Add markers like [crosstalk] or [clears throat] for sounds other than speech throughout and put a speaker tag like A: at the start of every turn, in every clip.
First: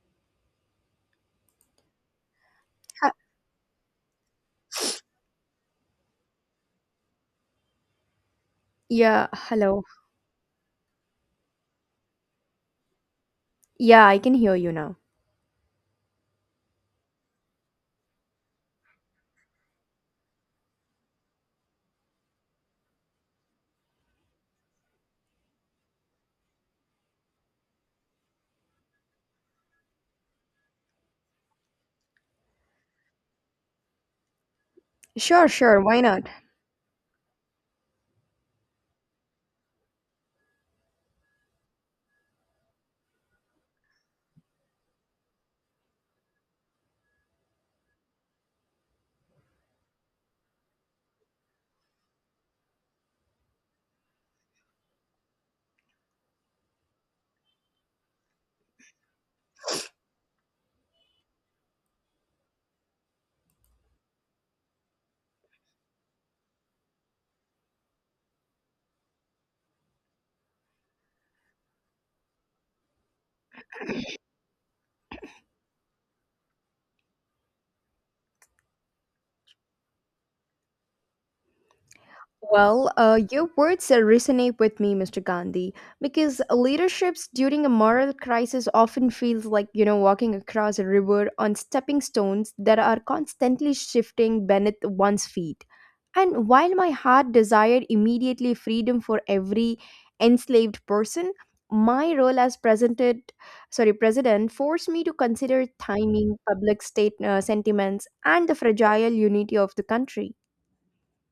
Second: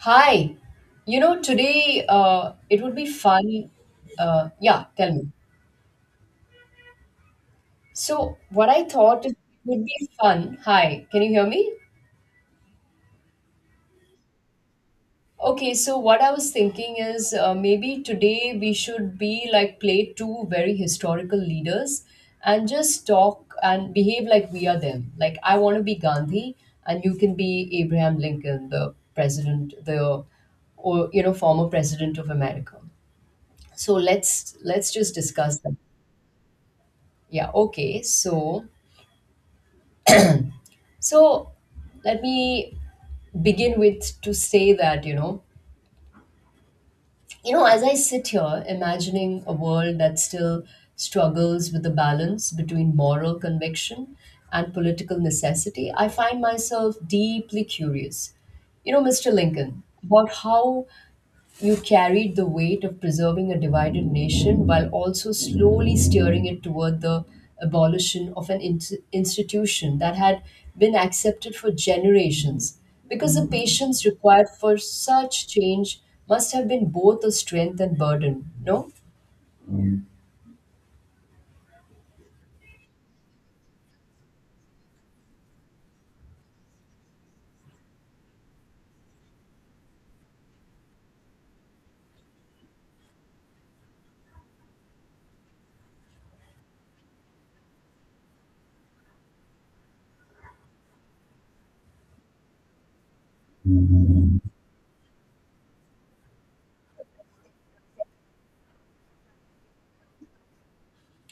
A: Hi, today it would be
B: Ha-
A: fun. Yeah, tell me. So, what I thought
B: Yeah,
A: it
B: hello.
A: would be fun. Hi, can you hear me?
B: Yeah, I can hear you now.
A: Okay, so what I was thinking is maybe today we should be like play two very historical leaders and just talk and behave like we are them. Like, I want to be Gandhi and you can be Abraham Lincoln, the president, the or you know, former president of America. So let's just
B: Sure,
A: discuss that.
B: sure, why not?
A: Yeah, okay. So, let me begin with to say that, as I sit here imagining a world that still struggles with the balance between moral conviction and political necessity, I find myself deeply curious, you know, Mr. Lincoln, about how you carried the weight of preserving a divided nation while also slowly steering it toward the abolition of an ins institution that had been accepted for generations. Because the patience required for such change must have been both a strength and burden, no?
B: Well, your words resonate with me, Mr. Gandhi, because leaderships during a moral crisis often feels like, you know, walking across a river on stepping stones that are constantly shifting beneath one's feet. And while my heart desired immediately freedom for every enslaved person, my role as president forced me to consider timing, public state sentiments, and the fragile unity of the country.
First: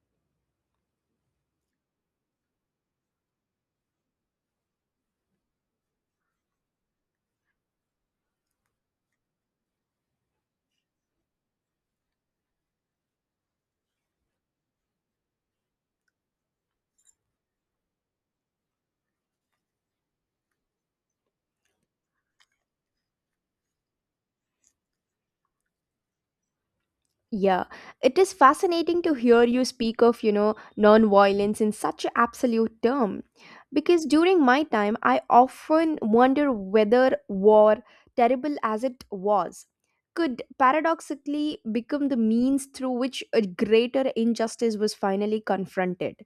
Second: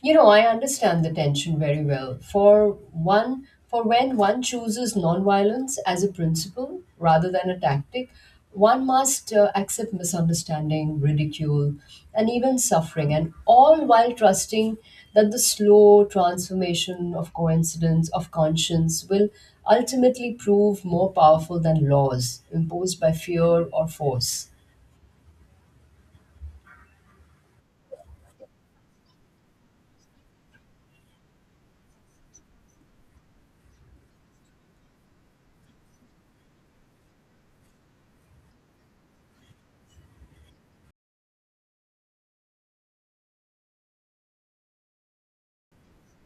A: You know, I understand the tension very well. For when one chooses nonviolence as a principle rather than a tactic, one must accept misunderstanding, ridicule, and even suffering, and all while trusting that the slow transformation of conscience, will ultimately prove more powerful than laws imposed by fear or force.
B: Yeah, it is fascinating to hear you speak of, you know, nonviolence in such an absolute term. Because during my time, I often wonder whether war, terrible as it was, could paradoxically become the means through which a greater injustice was finally confronted.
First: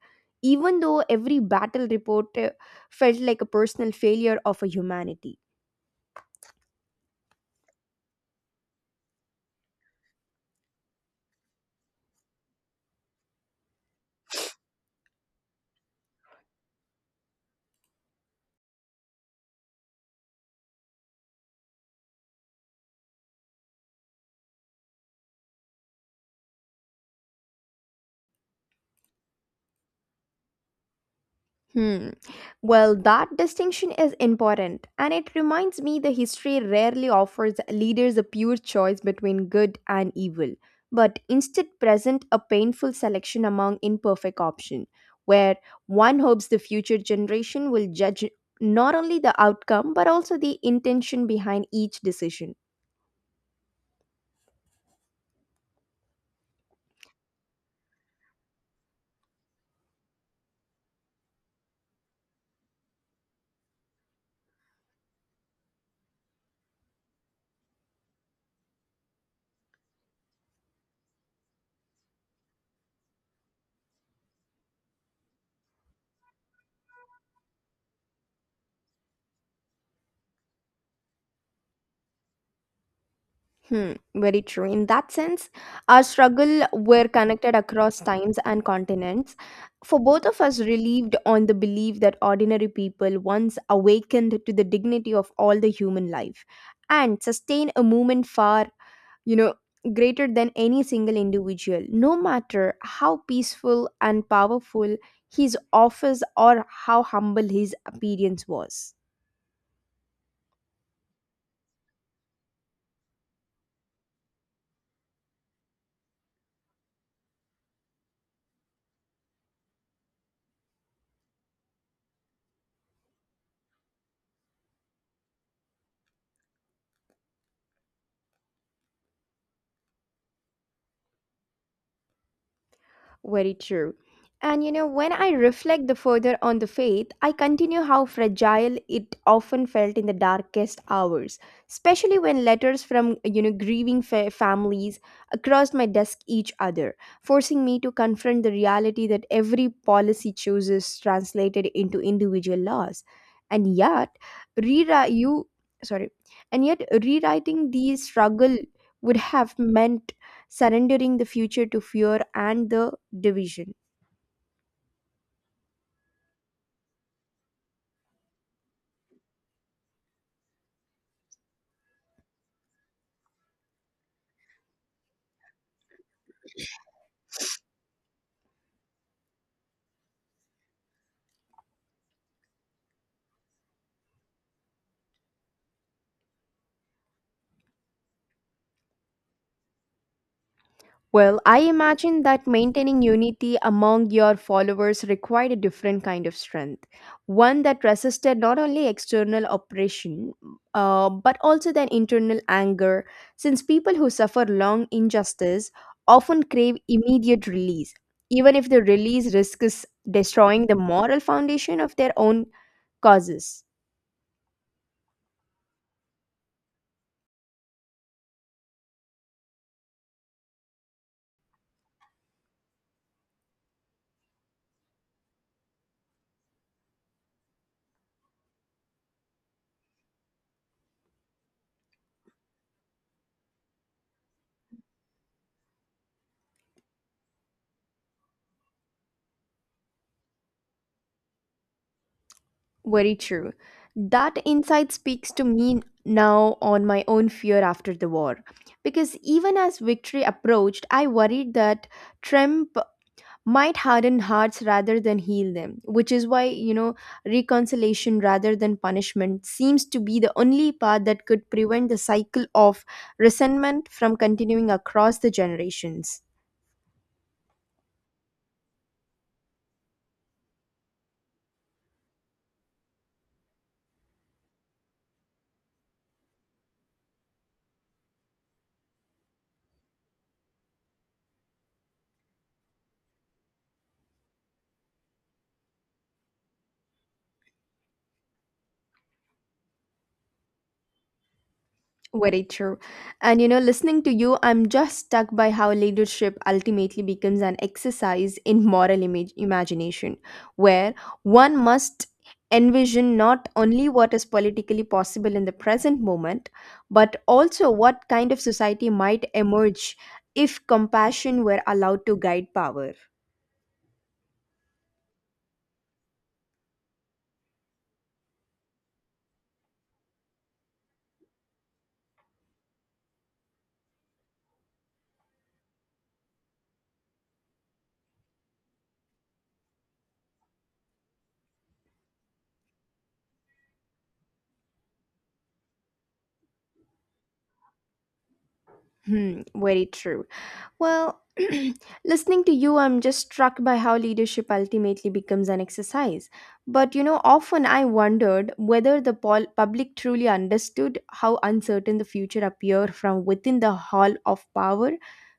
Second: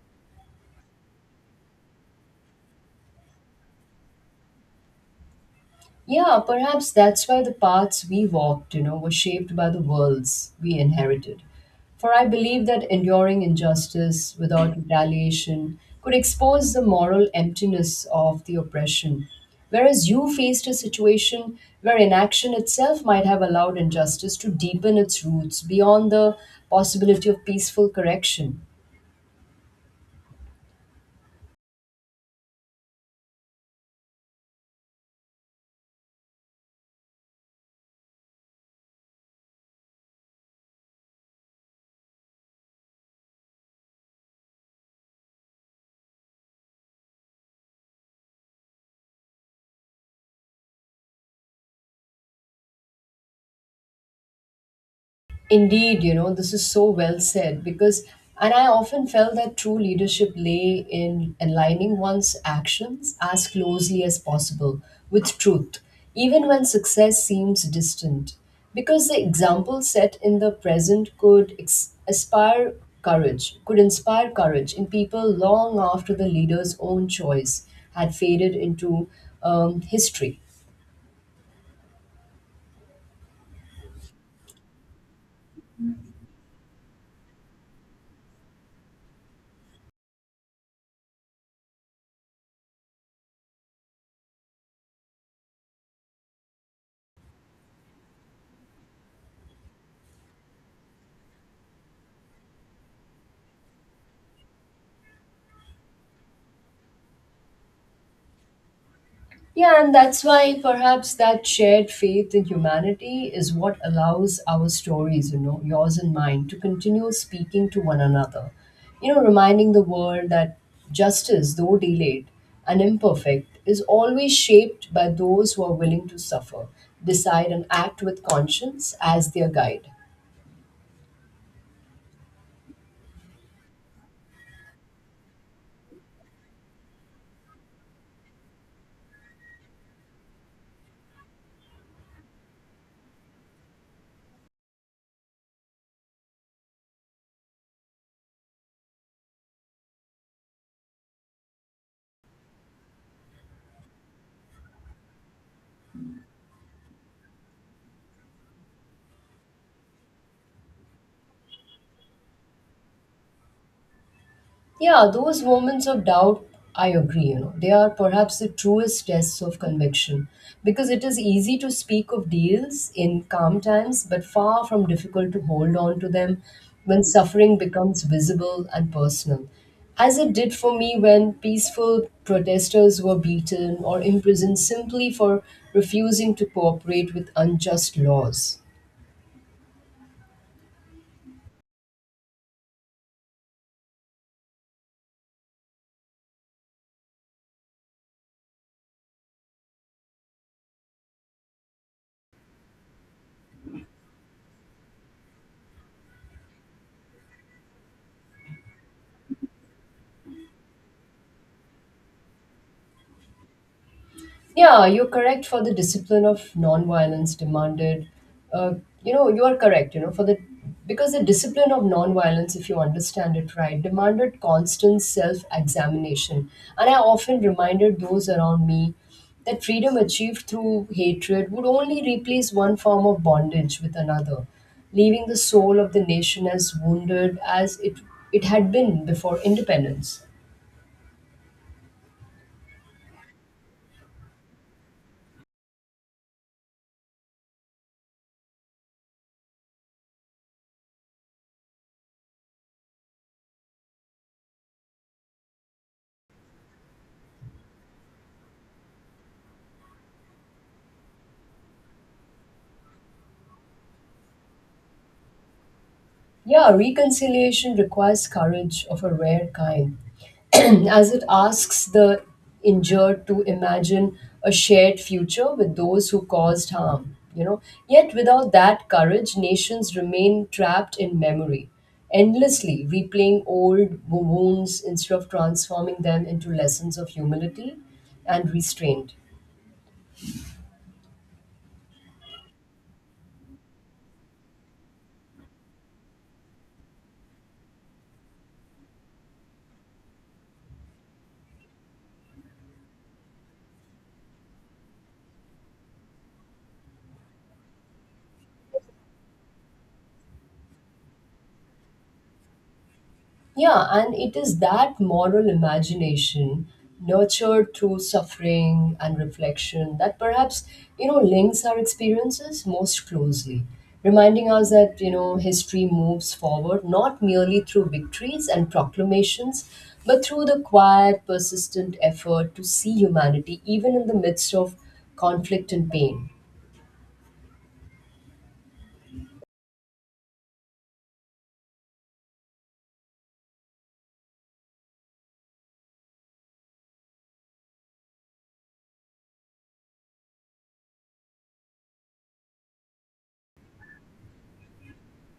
B: Even though every battle report felt like a personal failure of a humanity.
A: Yeah, perhaps that's why the paths we walked, you know, were shaped by the worlds we inherited. For I believe that enduring injustice without retaliation could expose the moral emptiness of the oppression, whereas you faced a situation where inaction itself might have allowed injustice to deepen its roots beyond the possibility of peaceful correction.
B: Hmm. Well, that distinction is important, and it reminds me the history rarely offers leaders a pure choice between good and evil, but instead present a painful selection among imperfect options, where one hopes the future generation will judge not only the outcome but also the intention behind each decision.
A: Indeed, you know, this is so well said because, and I often felt that true leadership lay in aligning one's actions as closely as possible with truth, even when success seems distant. Because the example set in the present could aspire courage, could inspire courage in people long after the leader's own choice had faded into history.
B: Hmm, very true. In that sense, our struggle were connected across times and continents. For both of us, relieved on the belief that ordinary people once awakened to the dignity of all the human life and sustain a movement far, you know, greater than any single individual, no matter how peaceful and powerful his office or how humble his appearance was.
A: Yeah, and that's why perhaps that shared faith in humanity is what allows our stories, you know, yours and mine, to continue speaking to one another. You know, reminding the world that justice, though delayed and imperfect, is always shaped by those who are willing to suffer, decide, and act with conscience as their guide.
B: Very true. And you know, when I reflect the further on the faith, I continue how fragile it often felt in the darkest hours, especially when letters from you know grieving families across my desk each other, forcing me to confront the reality that every policy chooses translated into individual laws. And yet, rewrite you sorry, and yet rewriting these struggle would have meant surrendering the future to fear and the division.
A: Yeah, those moments of doubt, I agree, you know, they are perhaps the truest tests of conviction because it is easy to speak of deals in calm times, but far from difficult to hold on to them when suffering becomes visible and personal. As it did for me when peaceful protesters were beaten or imprisoned simply for refusing to cooperate with unjust laws.
B: Well, I imagine that maintaining unity among your followers required a different kind of strength, one that resisted not only external oppression but also then internal anger, since people who suffer long injustice often crave immediate release, even if the release risks destroying the moral foundation of their own causes.
A: Yeah, you're correct for the discipline of nonviolence demanded. Uh, you know, you are correct, you know, for the Because the discipline of nonviolence, if you understand it right, demanded constant self examination. And I often reminded those around me that freedom achieved through hatred would only replace one form of bondage with another, leaving the soul of the nation as wounded as it had been before independence.
B: Very true. That insight speaks to me now on my own fear after the war. Because even as victory approached, I worried that Trump might harden hearts rather than heal them, which is why, you know, reconciliation rather than punishment seems to be the only path that could prevent the cycle of resentment from continuing across the generations.
A: Yeah, reconciliation requires courage of a rare kind, [clears throat] as it asks the injured to imagine a shared future with those who caused harm. You know, yet without that courage, nations remain trapped in memory, endlessly replaying old wounds instead of transforming them into lessons of humility and restraint.
B: Very true. And you know, listening to you, I'm just stuck by how leadership ultimately becomes an exercise in moral image imagination, where one must envision not only what is politically possible in the present moment, but also what kind of society might emerge if compassion were allowed to guide power.
A: Yeah, and it is that moral imagination nurtured through suffering and reflection that perhaps, you know, links our experiences most closely, reminding us that, you know, history moves forward not merely through victories and proclamations, but through the quiet, persistent effort to see humanity even in the midst of conflict and pain.
B: Hmm, very true. Well, [clears throat] listening to you, I'm just struck by how leadership ultimately becomes an exercise. But you know, often I wondered whether the public truly understood how uncertain the future appeared from within the hall of power,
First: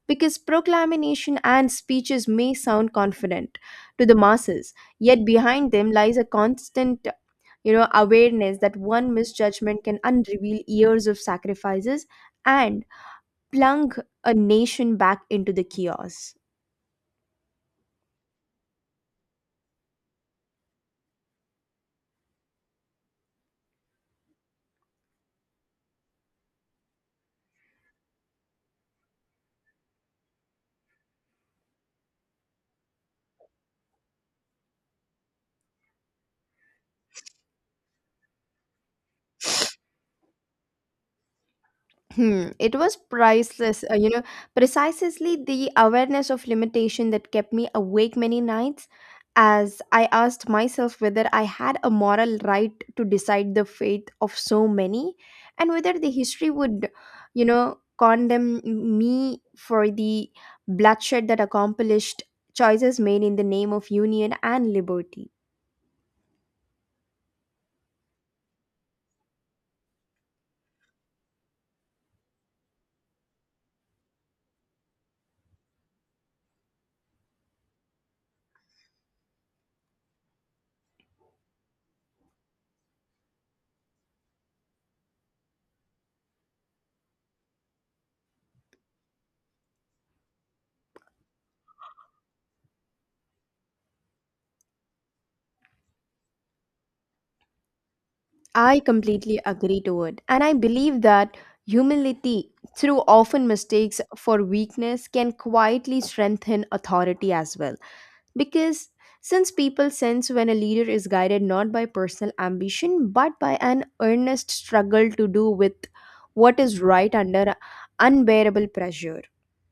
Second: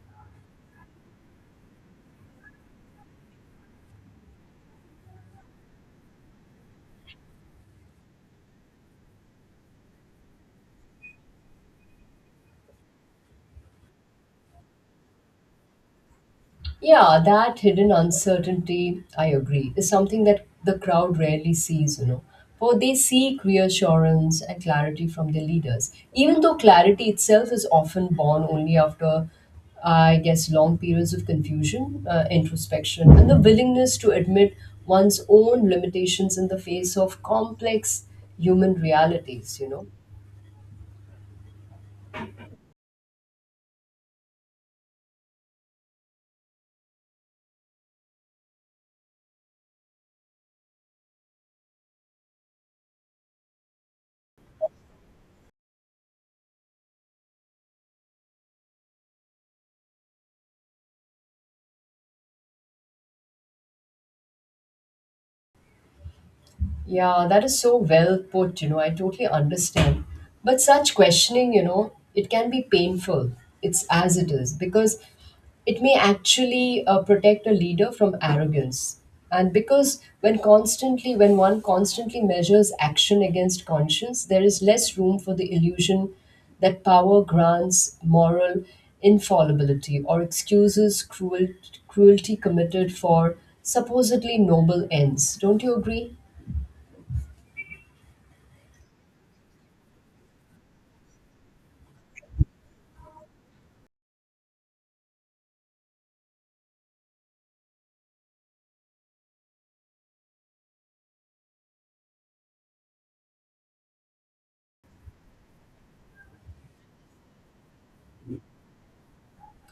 B: because proclamation and speeches may sound confident to the masses, yet behind them lies a constant you know awareness that one misjudgment can unreveal years of sacrifices and Plung a nation back into the chaos.
A: Yeah, that hidden uncertainty, I agree, is something that the crowd rarely sees, you know. For they seek reassurance and clarity from their leaders, even though clarity itself is often born only after, I guess, long periods of confusion, introspection, and the willingness to admit one's own limitations in the face of complex human realities, you know.
B: Hmm, it was priceless, you know, precisely the awareness of limitation that kept me awake many nights as I asked myself whether I had a moral right to decide the fate of so many and whether the history would, you know, condemn me for the bloodshed that accomplished choices made in the name of union and liberty.
A: Yeah, that is so well put, you know, I totally understand. But such questioning, you know, it can be painful. It's as it is because it may actually protect a leader from arrogance. And when one constantly measures action against conscience, there is less room for the illusion that power grants moral infallibility or excuses cruelty committed for supposedly noble ends. Don't you agree?
B: I completely agree to it. And I believe that humility, through often mistakes for weakness, can quietly strengthen authority as well. Because since people sense when a leader is guided not by personal ambition but by an earnest struggle to do with what is right under unbearable pressure.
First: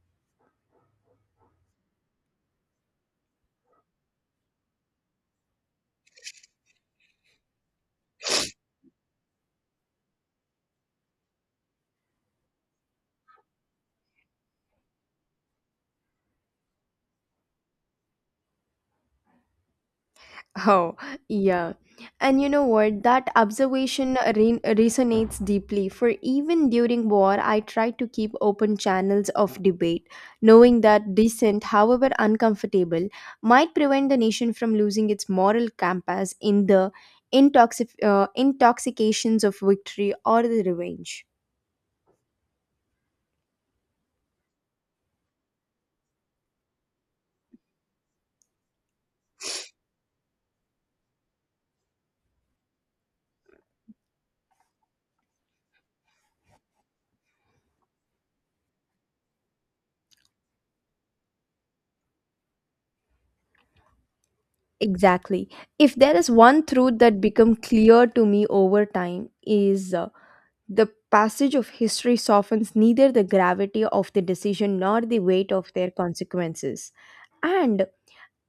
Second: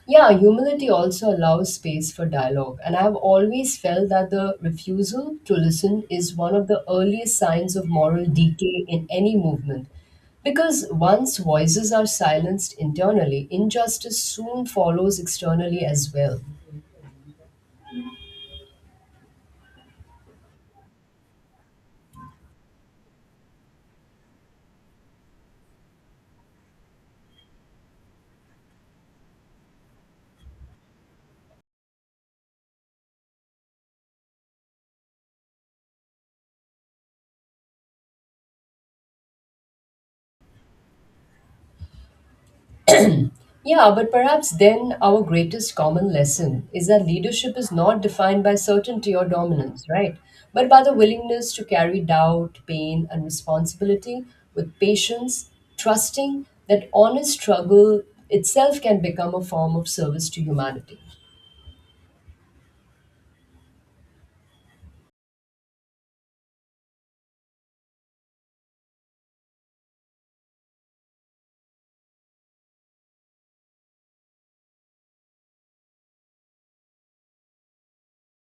A: Yeah, humility also allows space for dialogue, and I've always felt that the refusal to listen is one of the earliest signs of moral decay in any movement. Because once voices are silenced internally, injustice soon follows externally as well.
B: Oh, yeah. And you know what? That observation resonates deeply. For even during war, I try to keep open channels of debate, knowing that dissent, however uncomfortable, might prevent the nation from losing its moral compass in the intoxications of victory or the revenge.
A: Yeah, but perhaps then our greatest common lesson is that leadership is not defined by certainty or dominance, right? But by the willingness to carry doubt, pain, and responsibility with patience, trusting that honest struggle itself can become a form of service to humanity.
B: Exactly. If there is one truth that become clear to me over time is the passage of history softens neither the gravity of the decision nor the weight of their consequences. And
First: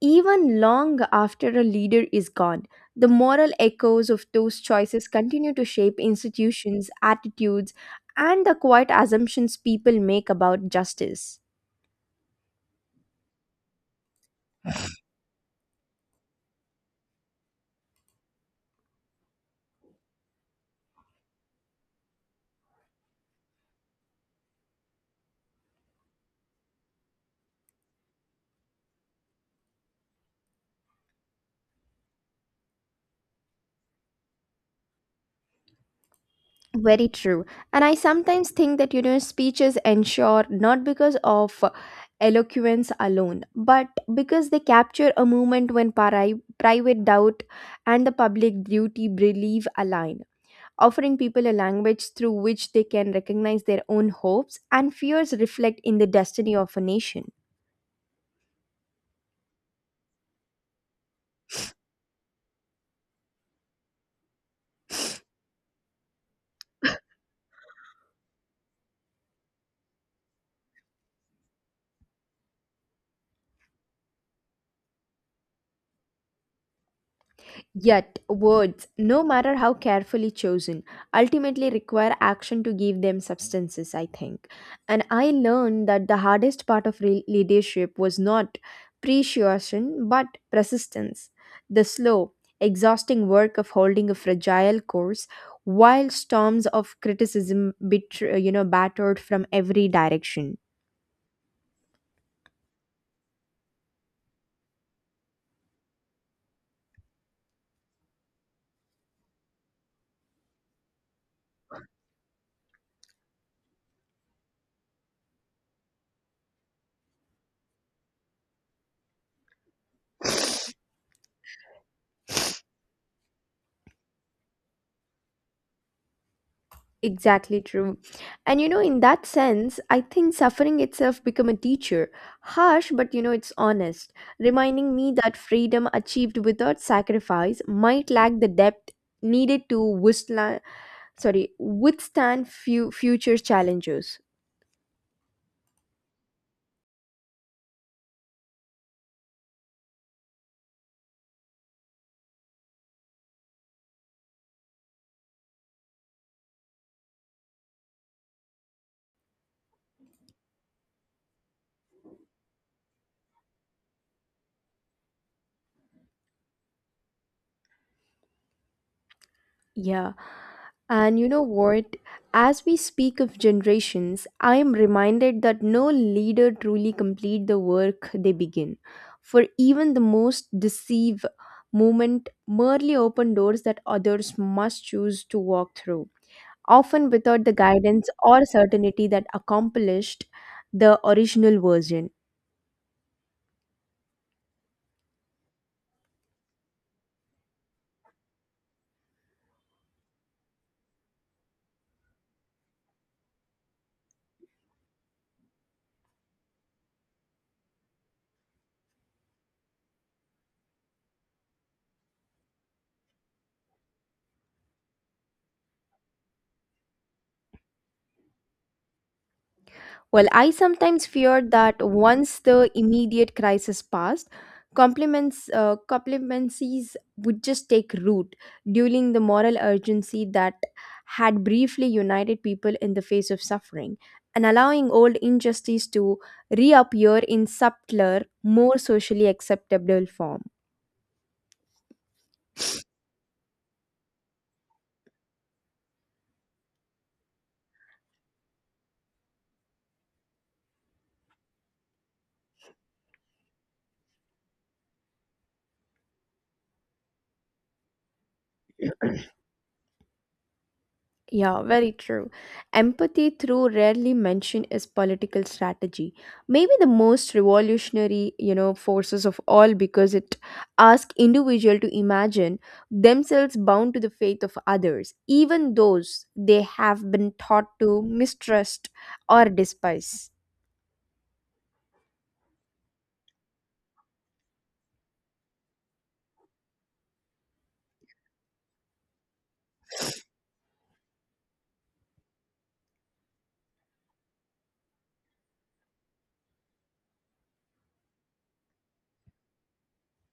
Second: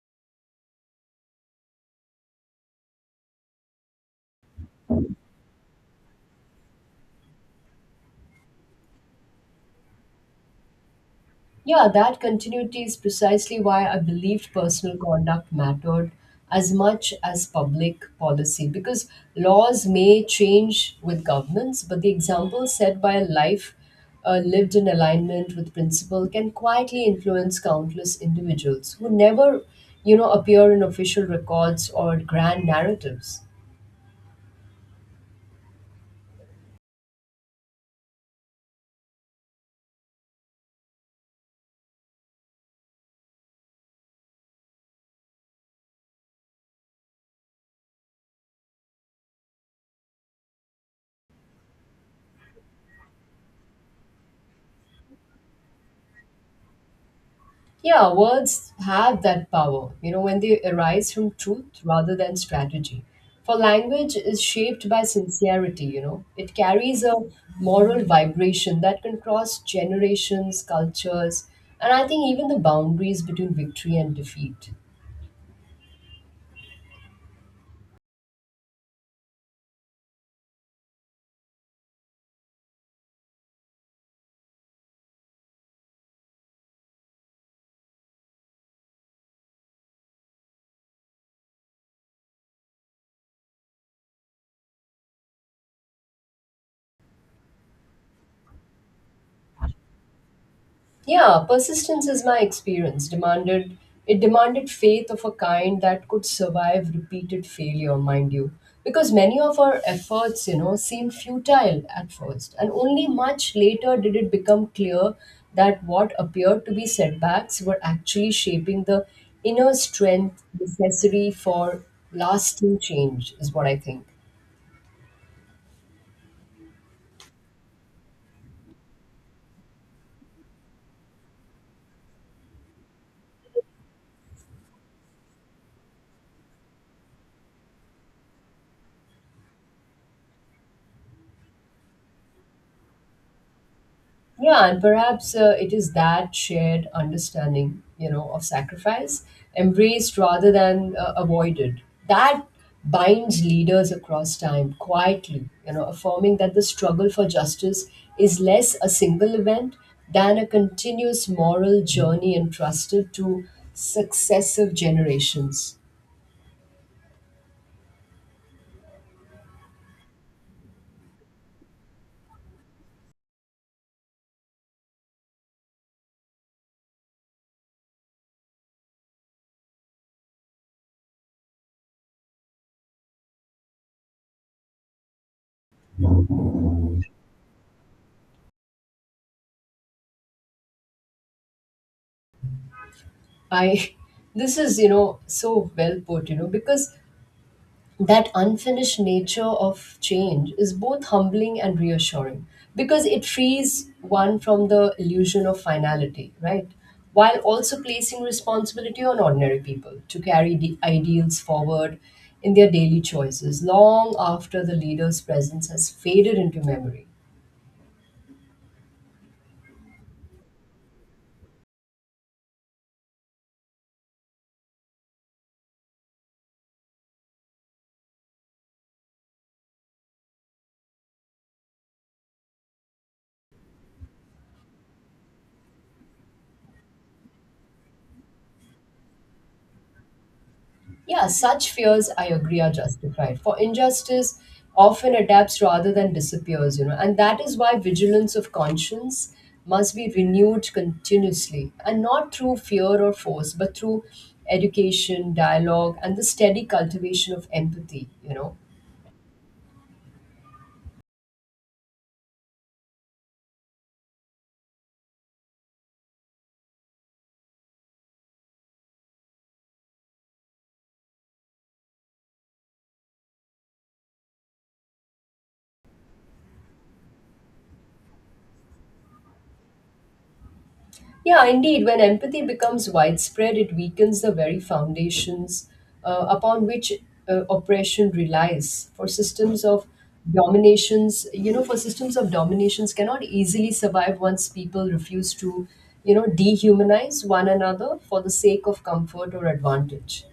B: even long after a leader is gone, the moral echoes of those choices continue to shape institutions, attitudes, and the quiet assumptions people make about justice.
A: Yeah, that continuity is precisely why I believed personal conduct mattered as much as public policy because laws may change with governments, but the example set by a life lived in alignment with principle can quietly influence countless individuals who never, you know, appear in official records or grand narratives.
B: Very true. And I sometimes think that, you know, speeches ensure not because of eloquence alone, but because they capture a moment when private doubt and the public duty believe align, offering people a language through which they can recognize their own hopes and fears reflect in the destiny of a nation.
A: Yeah, words have that power, you know, when they arise from truth rather than strategy. For language is shaped by sincerity, you know, it carries a moral vibration that can cross generations, cultures, and I think even the boundaries between victory and defeat.
B: Yet, words, no matter how carefully chosen, ultimately require action to give them substances, I think. And I learned that the hardest part of leadership was not persuasion but persistence. The slow, exhausting work of holding a fragile course while storms of criticism you know battered from every direction.
A: Yeah, persistence is my experience. Demanded it demanded faith of a kind that could survive repeated failure, mind you. Because many of our efforts, you know, seemed futile at first, and only much later did it become clear that what appeared to be setbacks were actually shaping the inner strength necessary for lasting change, is what I think.
B: Exactly true. And you know, in that sense, I think suffering itself become a teacher. Harsh, but you know, it's honest, reminding me that freedom achieved without sacrifice might lack the depth needed to withstand few future challenges.
A: Yeah, and perhaps it is that shared understanding, you know, of sacrifice embraced rather than avoided that binds leaders across time quietly, you know, affirming that the struggle for justice is less a single event than a continuous moral journey entrusted to successive generations.
B: Yeah. And you know what? As we speak of generations, I am reminded that no leader truly complete the work they begin. For even the most deceive movement merely open doors that others must choose to walk through, often without the guidance or certainty that accomplished the original version.
A: I [laughs] this is you know so well put you know because that unfinished nature of change is both humbling and reassuring because it frees one from the illusion of finality, right? While also placing responsibility on ordinary people to carry the ideals forward in their daily choices long after the leader's presence has faded into memory.
B: Well, I sometimes fear that once the immediate crisis passed, compliments complimencies would just take root, dueling the moral urgency that had briefly united people in the face of suffering, and allowing old injustice to reappear in subtler, more socially acceptable form.
A: Yeah, such fears, I agree, are justified. For injustice often adapts rather than disappears, you know, and that is why vigilance of conscience must be renewed continuously and not through fear or force, but through education, dialogue, and the steady cultivation of empathy, you know.
B: Yeah, very true. Empathy through rarely mentioned is political strategy. Maybe the most revolutionary, you know, forces of all because it asks individual to imagine themselves bound to the faith of others, even those they have been taught to mistrust or despise. [laughs]
A: Yeah, indeed. When empathy becomes widespread, it weakens the very foundations upon which oppression relies. For systems of dominations cannot easily survive once people refuse to, you know, dehumanize one another for the sake of comfort or advantage.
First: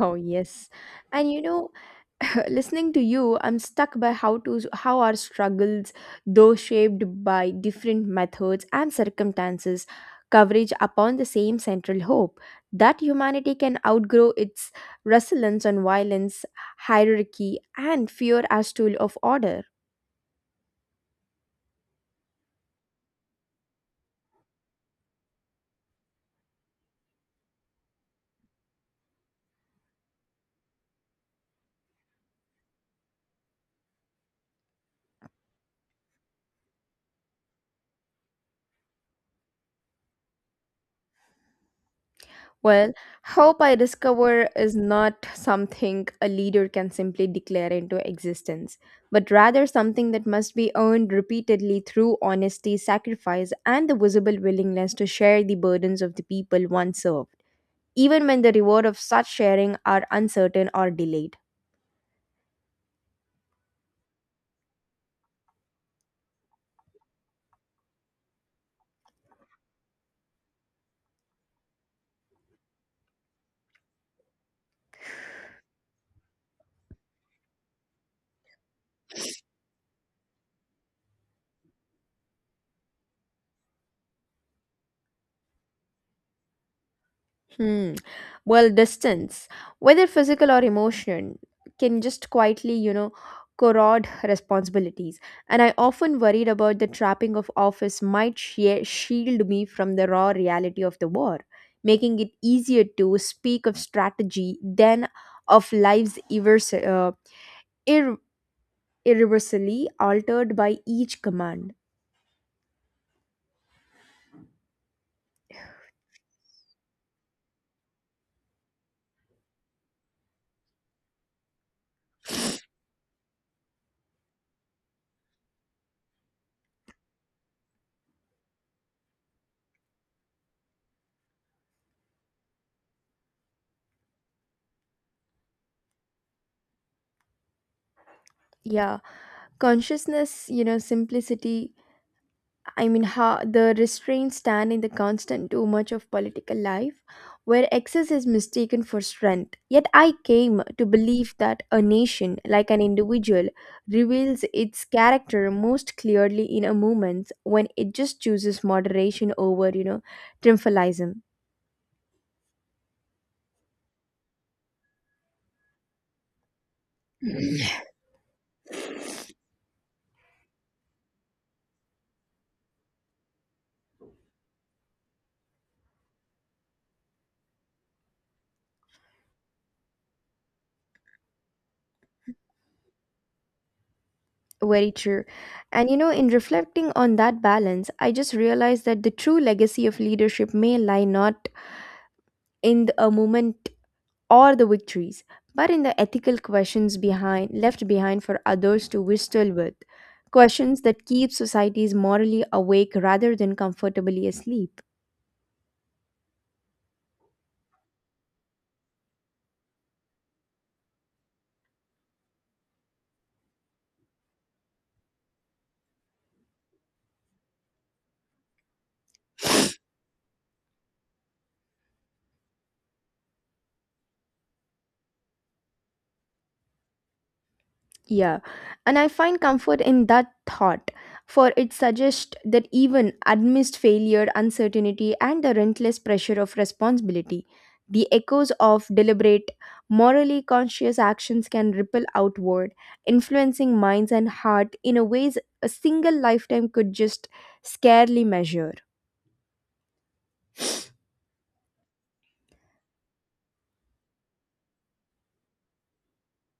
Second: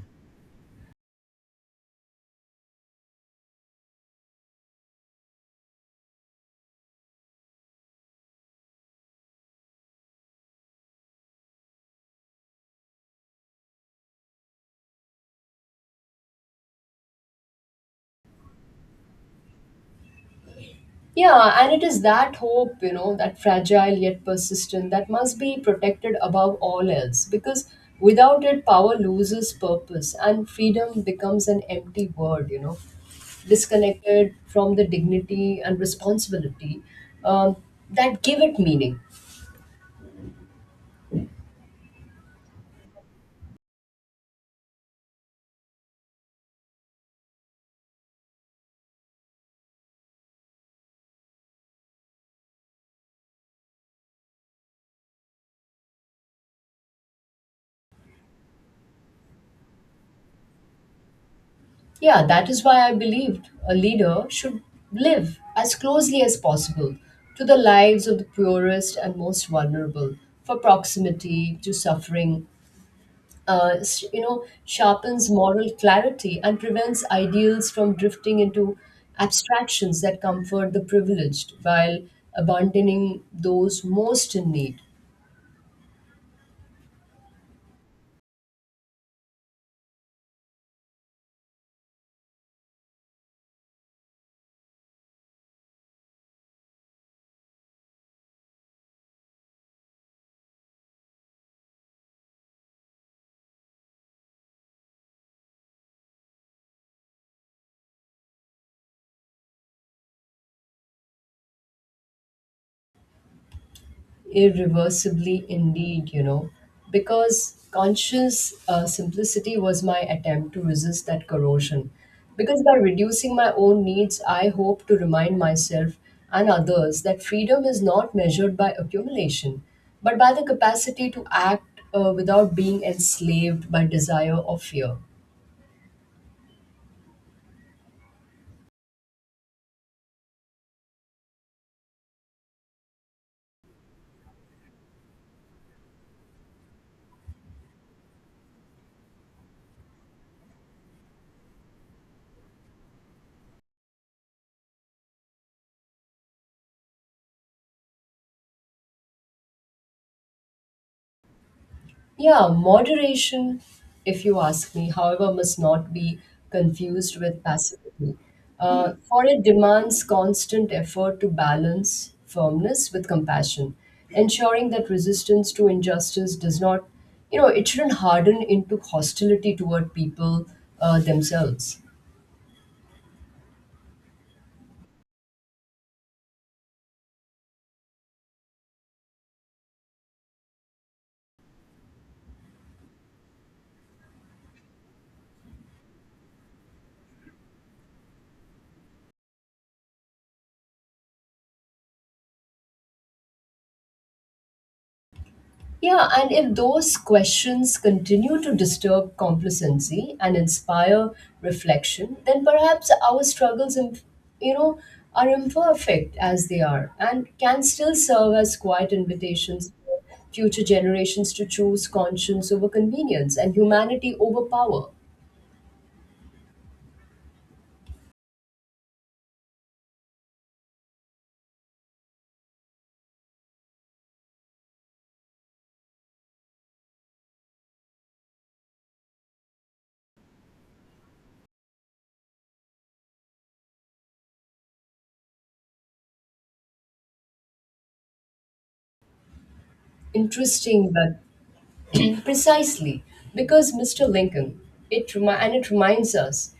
B: Oh yes. And you know, [laughs] listening to you I'm stuck by how our struggles though shaped by different methods and circumstances coverage upon the same central hope that humanity can outgrow its resilience on violence hierarchy and fear as tool of order.
A: Yeah, and it is that hope, you know, that fragile yet persistent, that must be protected above all else because without it, power loses purpose and freedom becomes an empty word, you know, disconnected from the dignity and responsibility um, that give it meaning.
B: Well, hope I discover is not something a leader can simply declare into existence, but rather something that must be earned repeatedly through honesty, sacrifice, and the visible willingness to share the burdens of the people one served, even when the reward of such sharing are uncertain or delayed.
A: Yeah, that is why I believed a leader should live as closely as possible to the lives of the poorest and most vulnerable for proximity to suffering you know, sharpens moral clarity and prevents ideals from drifting into abstractions that comfort the privileged while abandoning those most in need.
B: Hmm. Well, distance, whether physical or emotional, can just quietly, you know, corrode responsibilities. And I often worried about the trapping of office might shield me from the raw reality of the war, making it easier to speak of strategy than of lives ir- irreversibly altered by each command.
A: Irreversibly indeed, you know, because conscious simplicity was my attempt to resist that corrosion because by reducing my own needs I hope to remind myself and others that freedom is not measured by accumulation but by the capacity to act without being enslaved by desire or fear.
B: Yeah, consciousness, you know, simplicity I mean, how the restraints stand in the constant too much of political life, where excess is mistaken for strength. Yet I came to believe that a nation, like an individual, reveals its character most clearly in a moment when it just chooses moderation over, you know, triumphalism.
A: Yeah, moderation, if you ask me, however, must not be confused with passivity. For it demands constant effort to balance firmness with compassion, ensuring that resistance to injustice does not, you know, it shouldn't harden into hostility toward people themselves.
B: Very true. And you know, in reflecting on that balance, I just realized that the true legacy of leadership may lie not in a moment or the victories, but in the ethical questions behind left behind for others to wrestle with, questions that keep societies morally awake rather than comfortably asleep.
A: Yeah, and if those questions continue to disturb complacency and inspire reflection, then perhaps our struggles, you know, are imperfect as they are and can still serve as quiet invitations for future generations to choose conscience over convenience and humanity over power.
B: Yeah, and I find comfort in that thought, for it suggests that even amidst failure, uncertainty, and the relentless pressure of responsibility, the echoes of deliberate, morally conscious actions can ripple outward, influencing minds and heart in a ways a single lifetime could just scarcely measure.
A: Interesting, but Precisely, because Mr. Lincoln, it reminds us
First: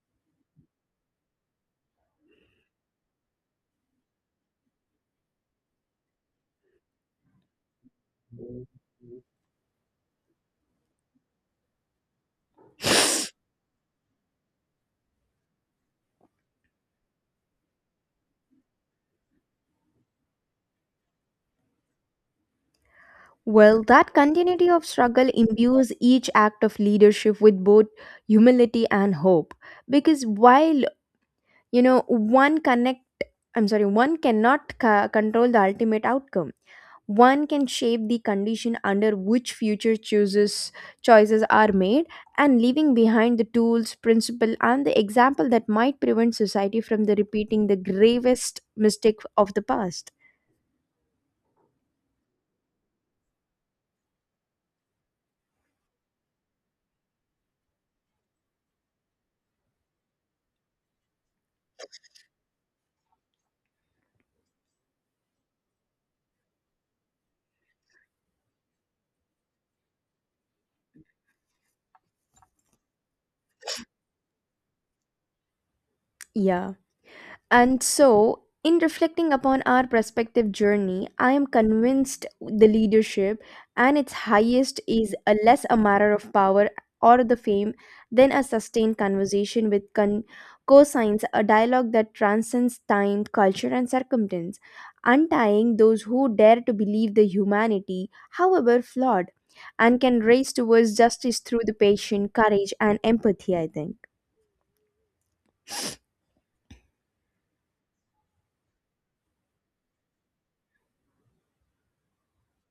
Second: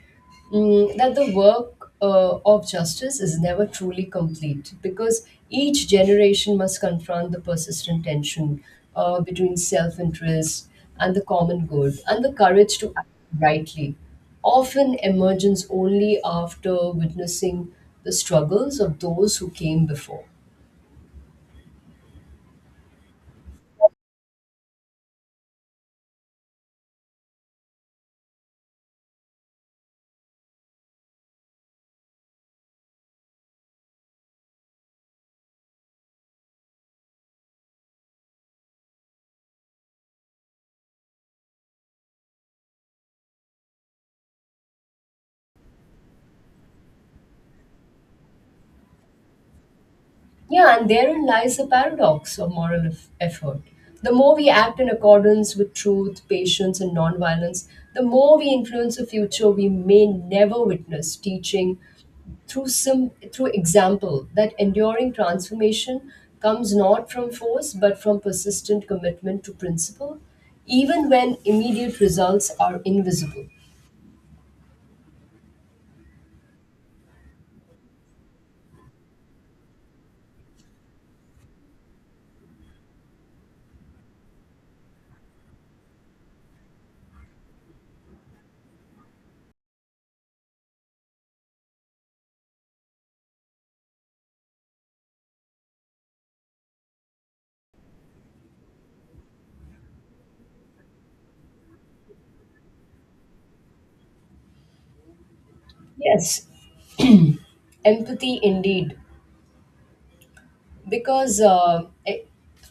A: that the work of justice is never truly complete because each generation must confront the persistent tension between self interest and the common good, and the courage to act rightly often emerges only after witnessing the struggles of those who came before.
B: Well, that continuity of struggle imbues each act of leadership with both humility and hope. Because while, you know, one connect, I'm sorry, one cannot control the ultimate outcome. One can shape the condition under which future chooses choices are made and leaving behind the tools, principle and the example that might prevent society from the repeating the gravest mistake of the past.
A: Yeah, and therein lies the paradox of moral effort. The more we act in accordance with truth, patience, and nonviolence, the more we influence a future we may never witness, teaching through example that enduring transformation comes not from force but from persistent commitment to principle, even when immediate results are invisible.
B: Yeah. And so, in reflecting upon our prospective journey, I am convinced the leadership and its highest is a less a matter of power or the fame than a sustained conversation with cosigns, a dialogue that transcends time, culture, and circumstance, untying those who dare to believe the humanity, however flawed, and can race towards justice through the patient courage and empathy. I think.
A: Yes, empathy indeed, because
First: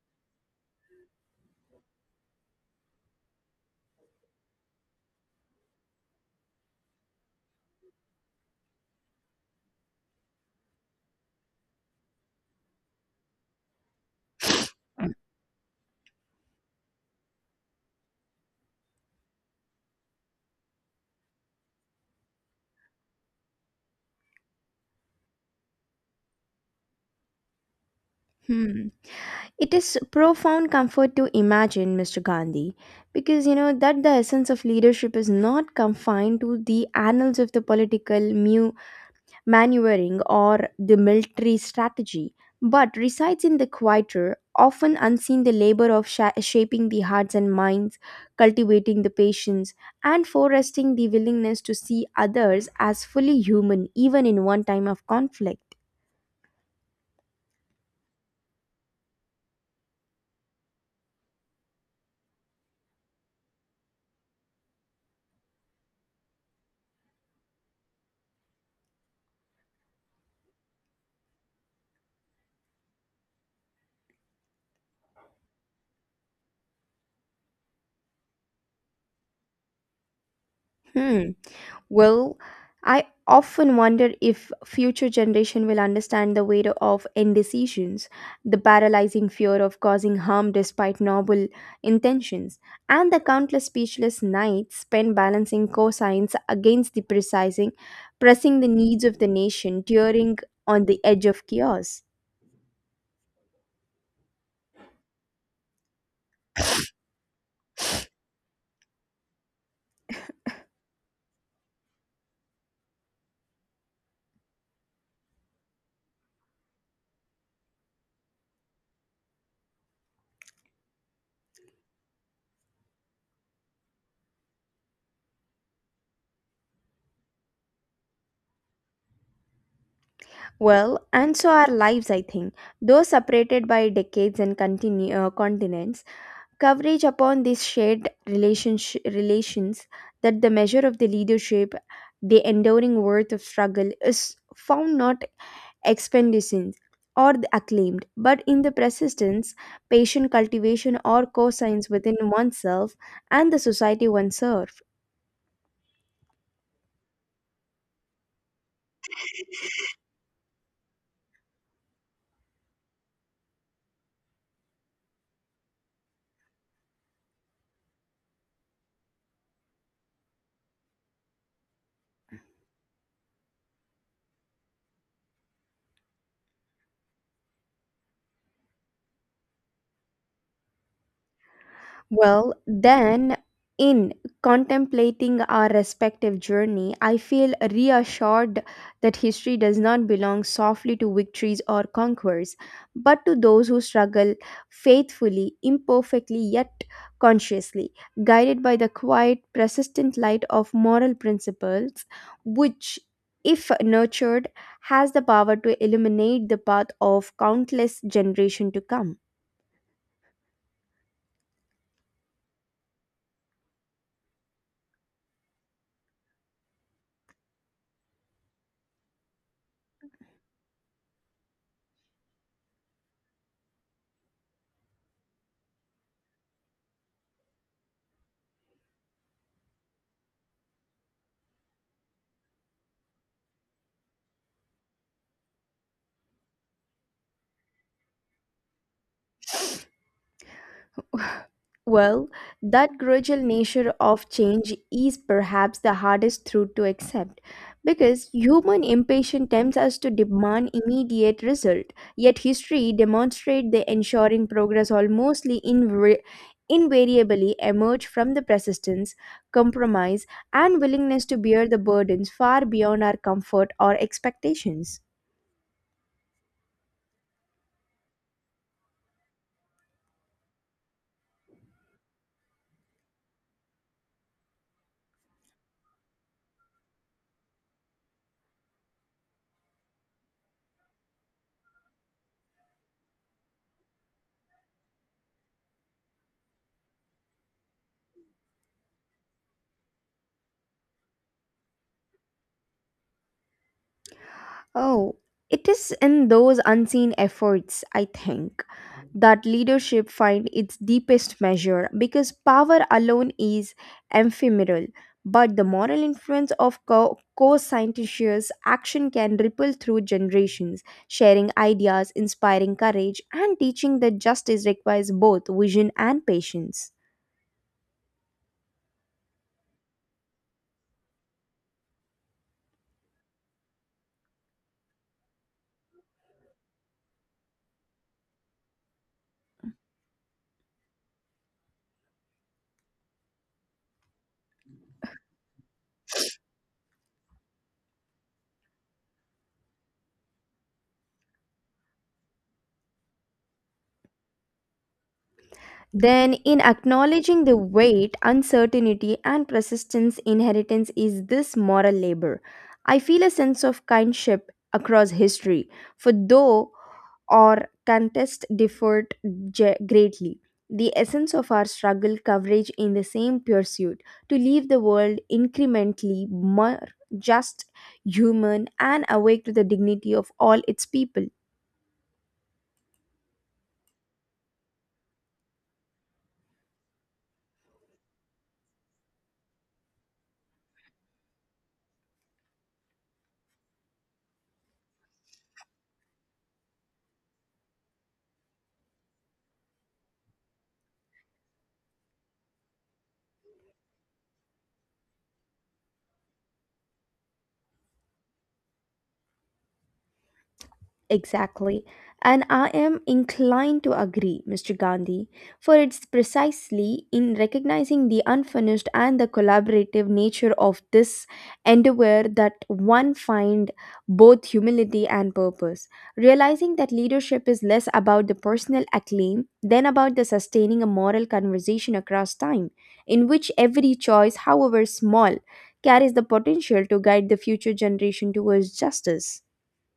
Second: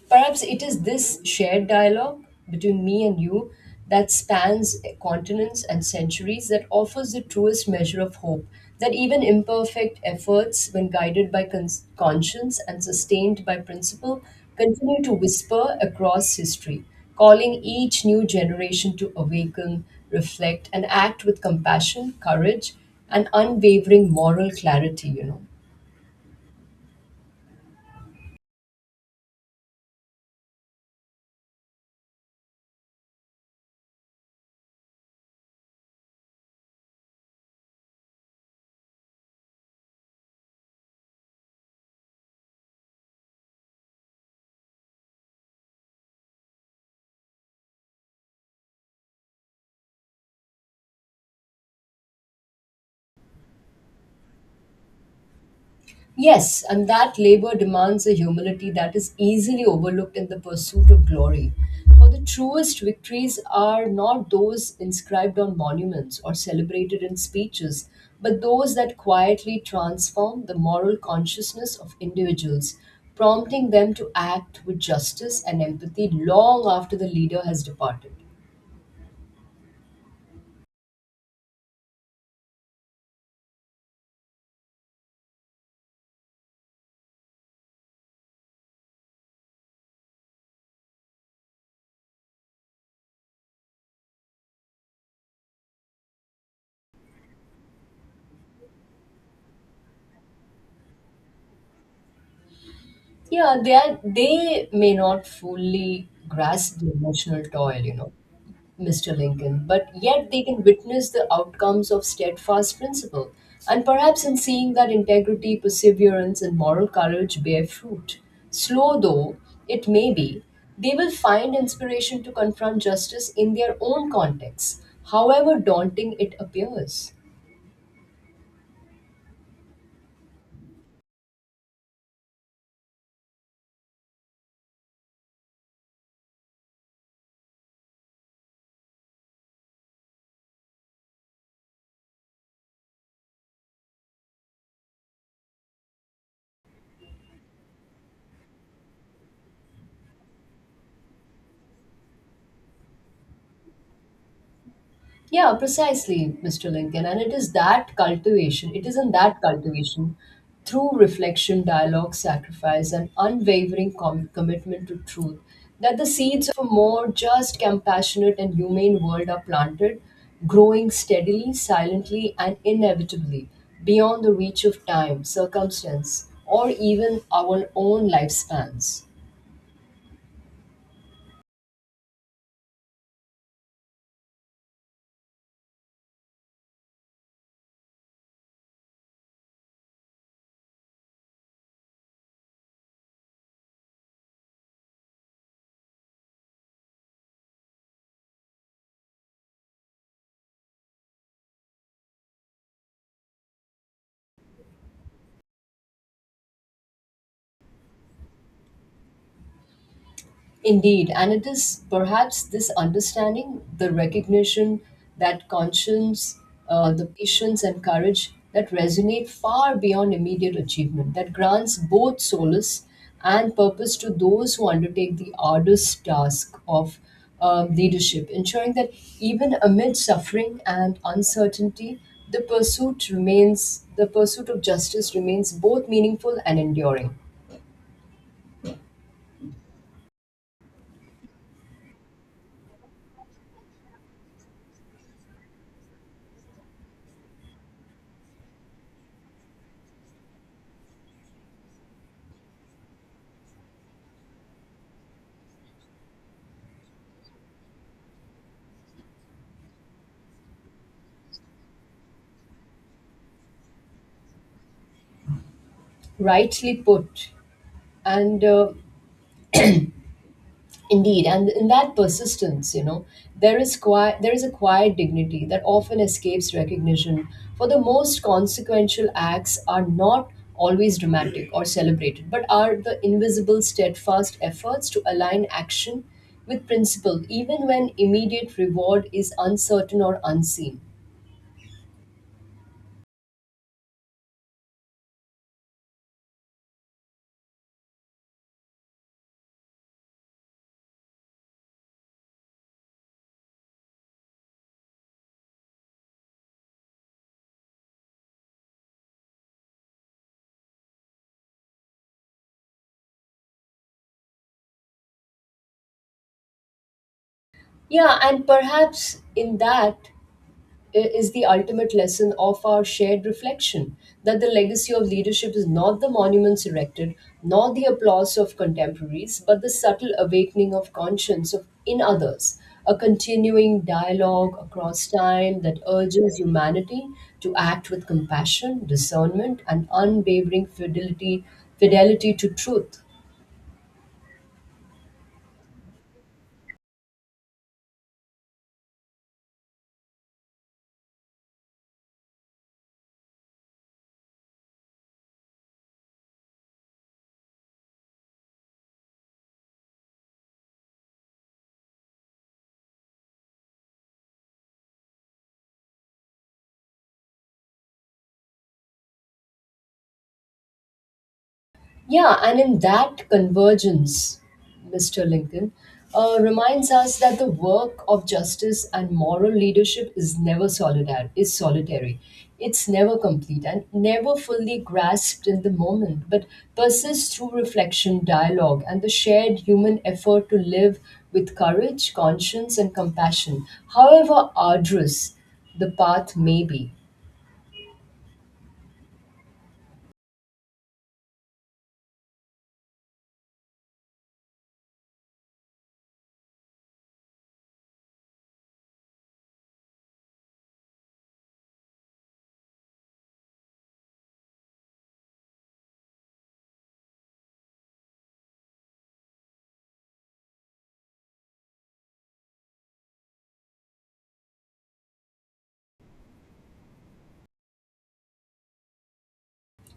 A: perhaps it is this shared dialogue between me and you that spans continents and centuries that offers the truest measure of hope that even imperfect efforts, when guided by conscience and sustained by principle, continue to whisper across history, calling each new generation to awaken, reflect, and act with compassion, courage, and unwavering moral clarity.
B: Hmm. It is profound comfort to imagine, Mr. Gandhi, because you know that the essence of leadership is not confined to the annals of the political mu maneuvering or the military strategy, but resides in the quieter, often unseen the labor of shaping the hearts and minds, cultivating the patience, and foresting the willingness to see others as fully human even in one time of conflict.
A: Yes, and that labor demands a humility that is easily overlooked in the pursuit of glory. For the truest victories are not those inscribed on monuments or celebrated in speeches, but those that quietly transform the moral consciousness of individuals, prompting them to act with justice and empathy long after the leader has departed.
B: Hmm. Well, I often wonder if future generation will understand the weight of indecisions, the paralyzing fear of causing harm despite noble intentions, and the countless speechless nights spent balancing cosines against the precising, pressing the needs of the nation, teetering on the edge of chaos.
A: Yeah, they may not fully grasp the emotional toil, Mr. Lincoln, but yet they can witness the outcomes of steadfast principle. And perhaps in seeing that integrity, perseverance, and moral courage bear fruit, slow though it may be, they will find inspiration to confront justice in their own context, however daunting it appears.
B: Well, and so our lives, I think, though separated by decades and continents, coverage upon these shared relations that the measure of the leadership, the enduring worth of struggle, is found not expeditions or the acclaimed, but in the persistence, patient cultivation, or co within oneself and the society one serves.
A: Yeah, precisely, Mr. Lincoln. And it is that cultivation, it is in that cultivation through reflection, dialogue, sacrifice, and unwavering commitment to truth that the seeds of a more just, compassionate, and humane world are planted, growing steadily, silently, and inevitably beyond the reach of time, circumstance, or even our own lifespans.
B: Well, then, in contemplating our respective journey, I feel reassured that history does not belong softly to victories or conquerors, but to those who struggle faithfully, imperfectly, yet consciously, guided by the quiet, persistent light of moral principles, which, if nurtured, has the power to illuminate the path of countless generations to come.
A: Indeed, and it is perhaps this understanding, the recognition that conscience, the patience, and courage that resonate far beyond immediate achievement, that grants both solace and purpose to those who undertake the arduous task of leadership, ensuring that even amid suffering and uncertainty, the pursuit of justice remains both meaningful and enduring.
B: Well, that gradual nature of change is perhaps the hardest truth to accept because human impatience tempts us to demand immediate result. Yet history demonstrates the ensuring progress almostly invariably emerge from the persistence, compromise, and willingness to bear the burdens far beyond our comfort or expectations.
A: Rightly put. And Indeed, and in that persistence, you know, there is a quiet dignity that often escapes recognition. For the most consequential acts are not always dramatic or celebrated, but are the invisible, steadfast efforts to align action with principle, even when immediate reward is uncertain or unseen.
B: Oh, it is in those unseen efforts, I think, that leadership finds its deepest measure because power alone is ephemeral, but the moral influence of co scientists' action can ripple through generations, sharing ideas, inspiring courage, and teaching that justice requires both vision and patience.
A: Yeah, and perhaps in that is the ultimate lesson of our shared reflection, that the legacy of leadership is not the monuments erected, nor the applause of contemporaries, but the subtle awakening of conscience in others, a continuing dialogue across time that urges humanity to act with compassion, discernment, and unwavering fidelity to truth.
B: Then, in acknowledging the weight, uncertainty, and persistence inheritance is this moral labor. I feel a sense of kinship across history, for though or contest differed greatly. The essence of our struggle coverage in the same pursuit to leave the world incrementally more just, human, and awake to the dignity of all its people.
A: Yeah, and in that convergence, Mr. Lincoln reminds us that the work of justice and moral leadership is never solidar- is solitary. It's never complete and never fully grasped in the moment, but persists through reflection, dialogue, and the shared human effort to live with courage, conscience, and compassion, however arduous the path may be.
B: Exactly. And I am inclined to agree, Mr. Gandhi, for it's precisely in recognizing the unfinished and the collaborative nature of this endeavor that one find both humility and purpose. Realizing that leadership is less about the personal acclaim than about the sustaining a moral conversation across time, in which every choice, however small, carries the potential to guide the future generation towards justice.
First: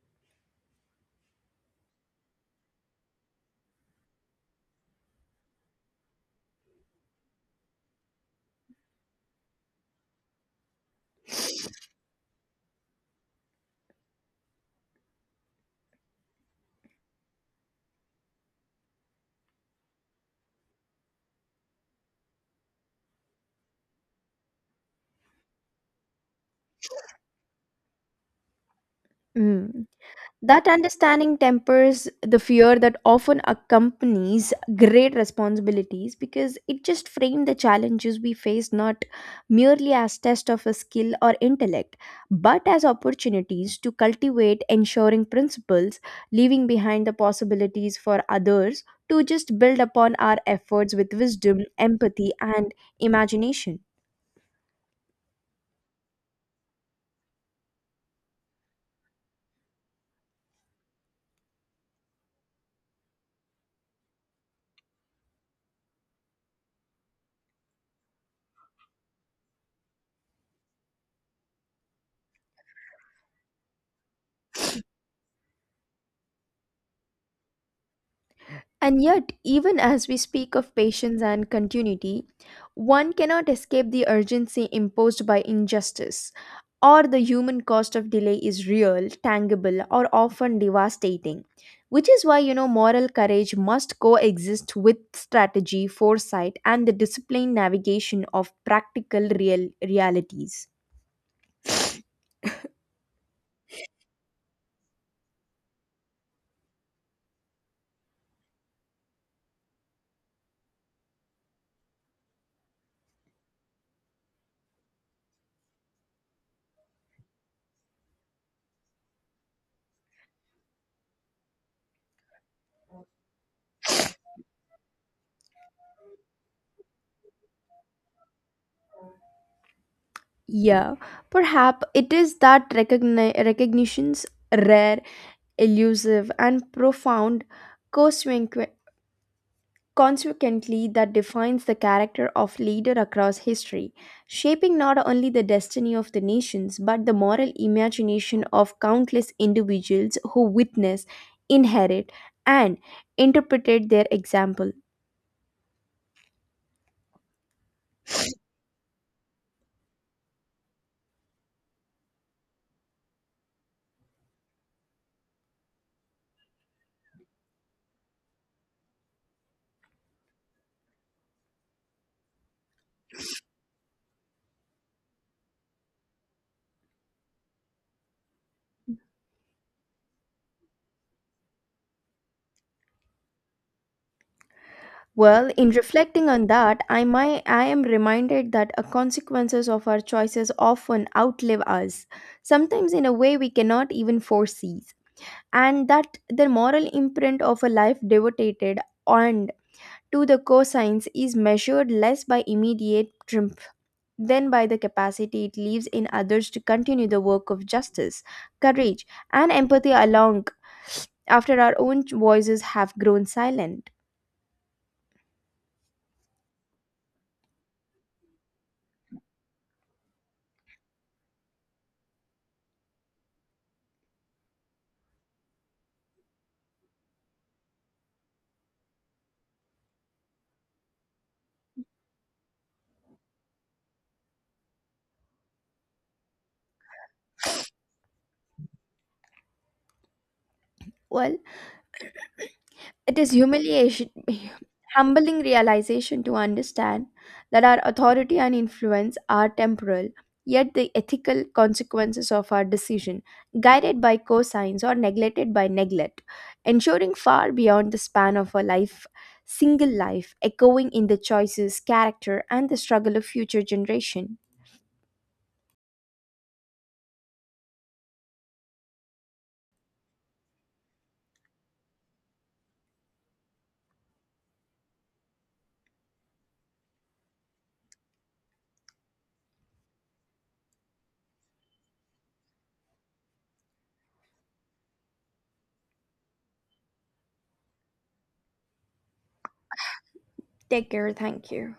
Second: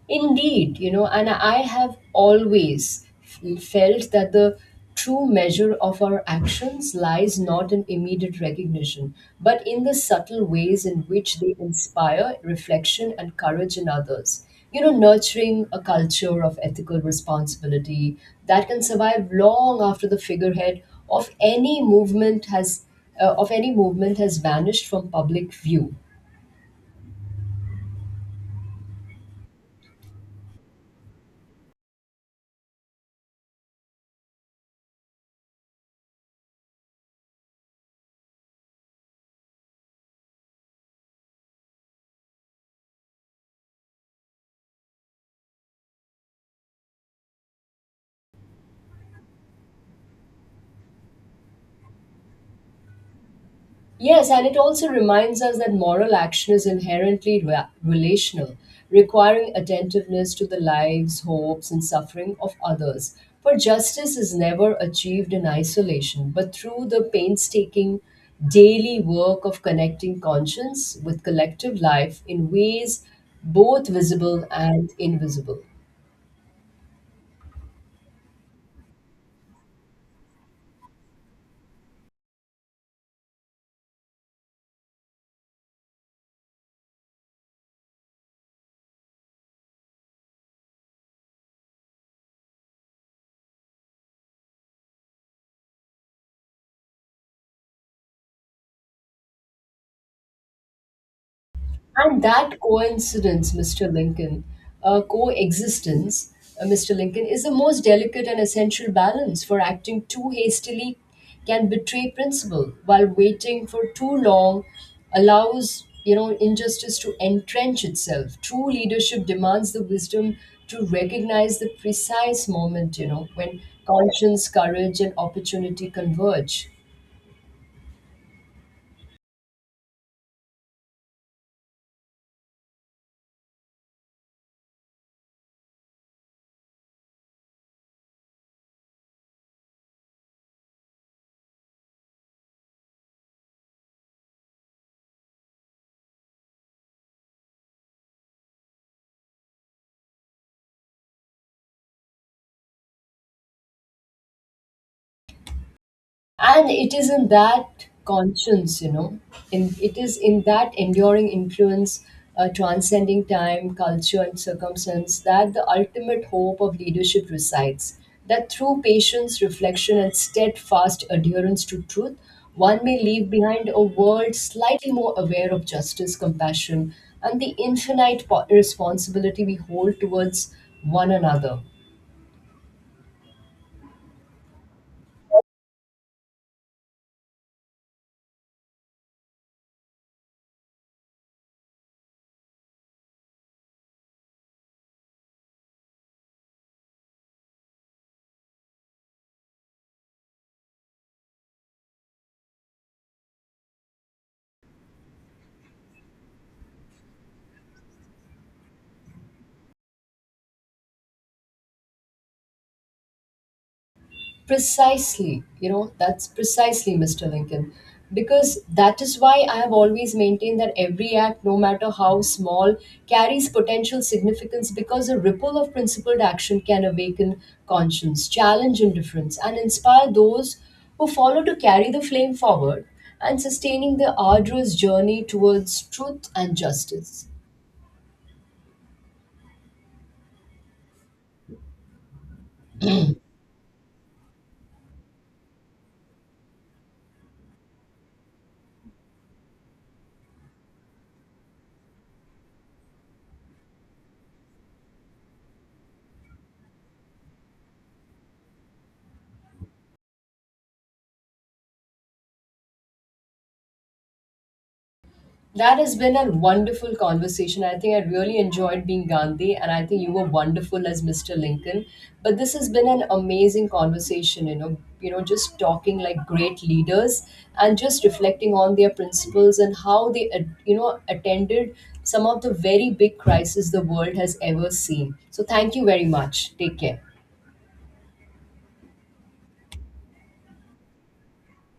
A: Indeed, you know, and I have always felt that the true measure of our actions lies not in immediate recognition, but in the subtle ways in which they inspire reflection and courage in others. You know, nurturing a culture of ethical responsibility that can survive long after the figurehead of any movement has of any movement has vanished from public view.
B: Mm. That understanding tempers the fear that often accompanies great responsibilities because it just frames the challenges we face not merely as test of a skill or intellect, but as opportunities to cultivate ensuring principles, leaving behind the possibilities for others to just build upon our efforts with wisdom, empathy, and imagination.
A: Yes, and it also reminds us that moral action is inherently relational, requiring attentiveness to the lives, hopes, and suffering of others. For justice is never achieved in isolation, but through the painstaking, daily work of connecting conscience with collective life in ways both visible and invisible.
B: And yet, even as we speak of patience and continuity, one cannot escape the urgency imposed by injustice, or the human cost of delay is real, tangible, or often devastating. Which is why, you know, moral courage must coexist with strategy, foresight, and the disciplined navigation of practical realities.
A: And that coincidence, Mr. Lincoln, uh, Coexistence, Mr. Lincoln, is the most delicate and essential balance, for acting too hastily can betray principle, while waiting for too long allows, you know, injustice to entrench itself. True leadership demands the wisdom to recognize the precise moment, you know, when conscience, courage, and opportunity converge.
B: Yeah, perhaps it is that recognition's rare, elusive, and profound consequently, that defines the character of leader across history, shaping not only the destiny of the nations but the moral imagination of countless individuals who witness, inherit, and interpret their example.
A: And it is in that conscience, you know, in it is in that enduring influence, transcending time, culture, and circumstance, that the ultimate hope of leadership resides, that through patience, reflection, and steadfast adherence to truth, one may leave behind a world slightly more aware of justice, compassion, and the infinite responsibility we hold towards one another.
B: Well, in reflecting on that, I am reminded that the consequences of our choices often outlive us, sometimes in a way we cannot even foresee. And that the moral imprint of a life devoted and to the cosines is measured less by immediate triumph than by the capacity it leaves in others to continue the work of justice, courage, and empathy along after our own voices have grown silent.
A: Precisely, Mr. Lincoln. Because that is why I have always maintained that every act, no matter how small, carries potential significance, because a ripple of principled action can awaken conscience, challenge indifference, and inspire those who follow to carry the flame forward and sustaining the arduous journey towards truth and justice.
B: Well, it is humiliation, [laughs] humbling realization to understand that our authority and influence are temporal, yet the ethical consequences of our decision, guided by cosigns or neglected by neglect, ensuring far beyond the span of single life, echoing in the choices, character, and the struggle of future generation.
A: That has been a wonderful conversation. I think I really enjoyed being Gandhi, and I think you were wonderful as Mr. Lincoln. But this has been an amazing conversation, just talking like great leaders and just reflecting on their principles and how they, attended some of the very big crises the world has ever seen. So thank you very much. Take care.
B: Take care. Thank you.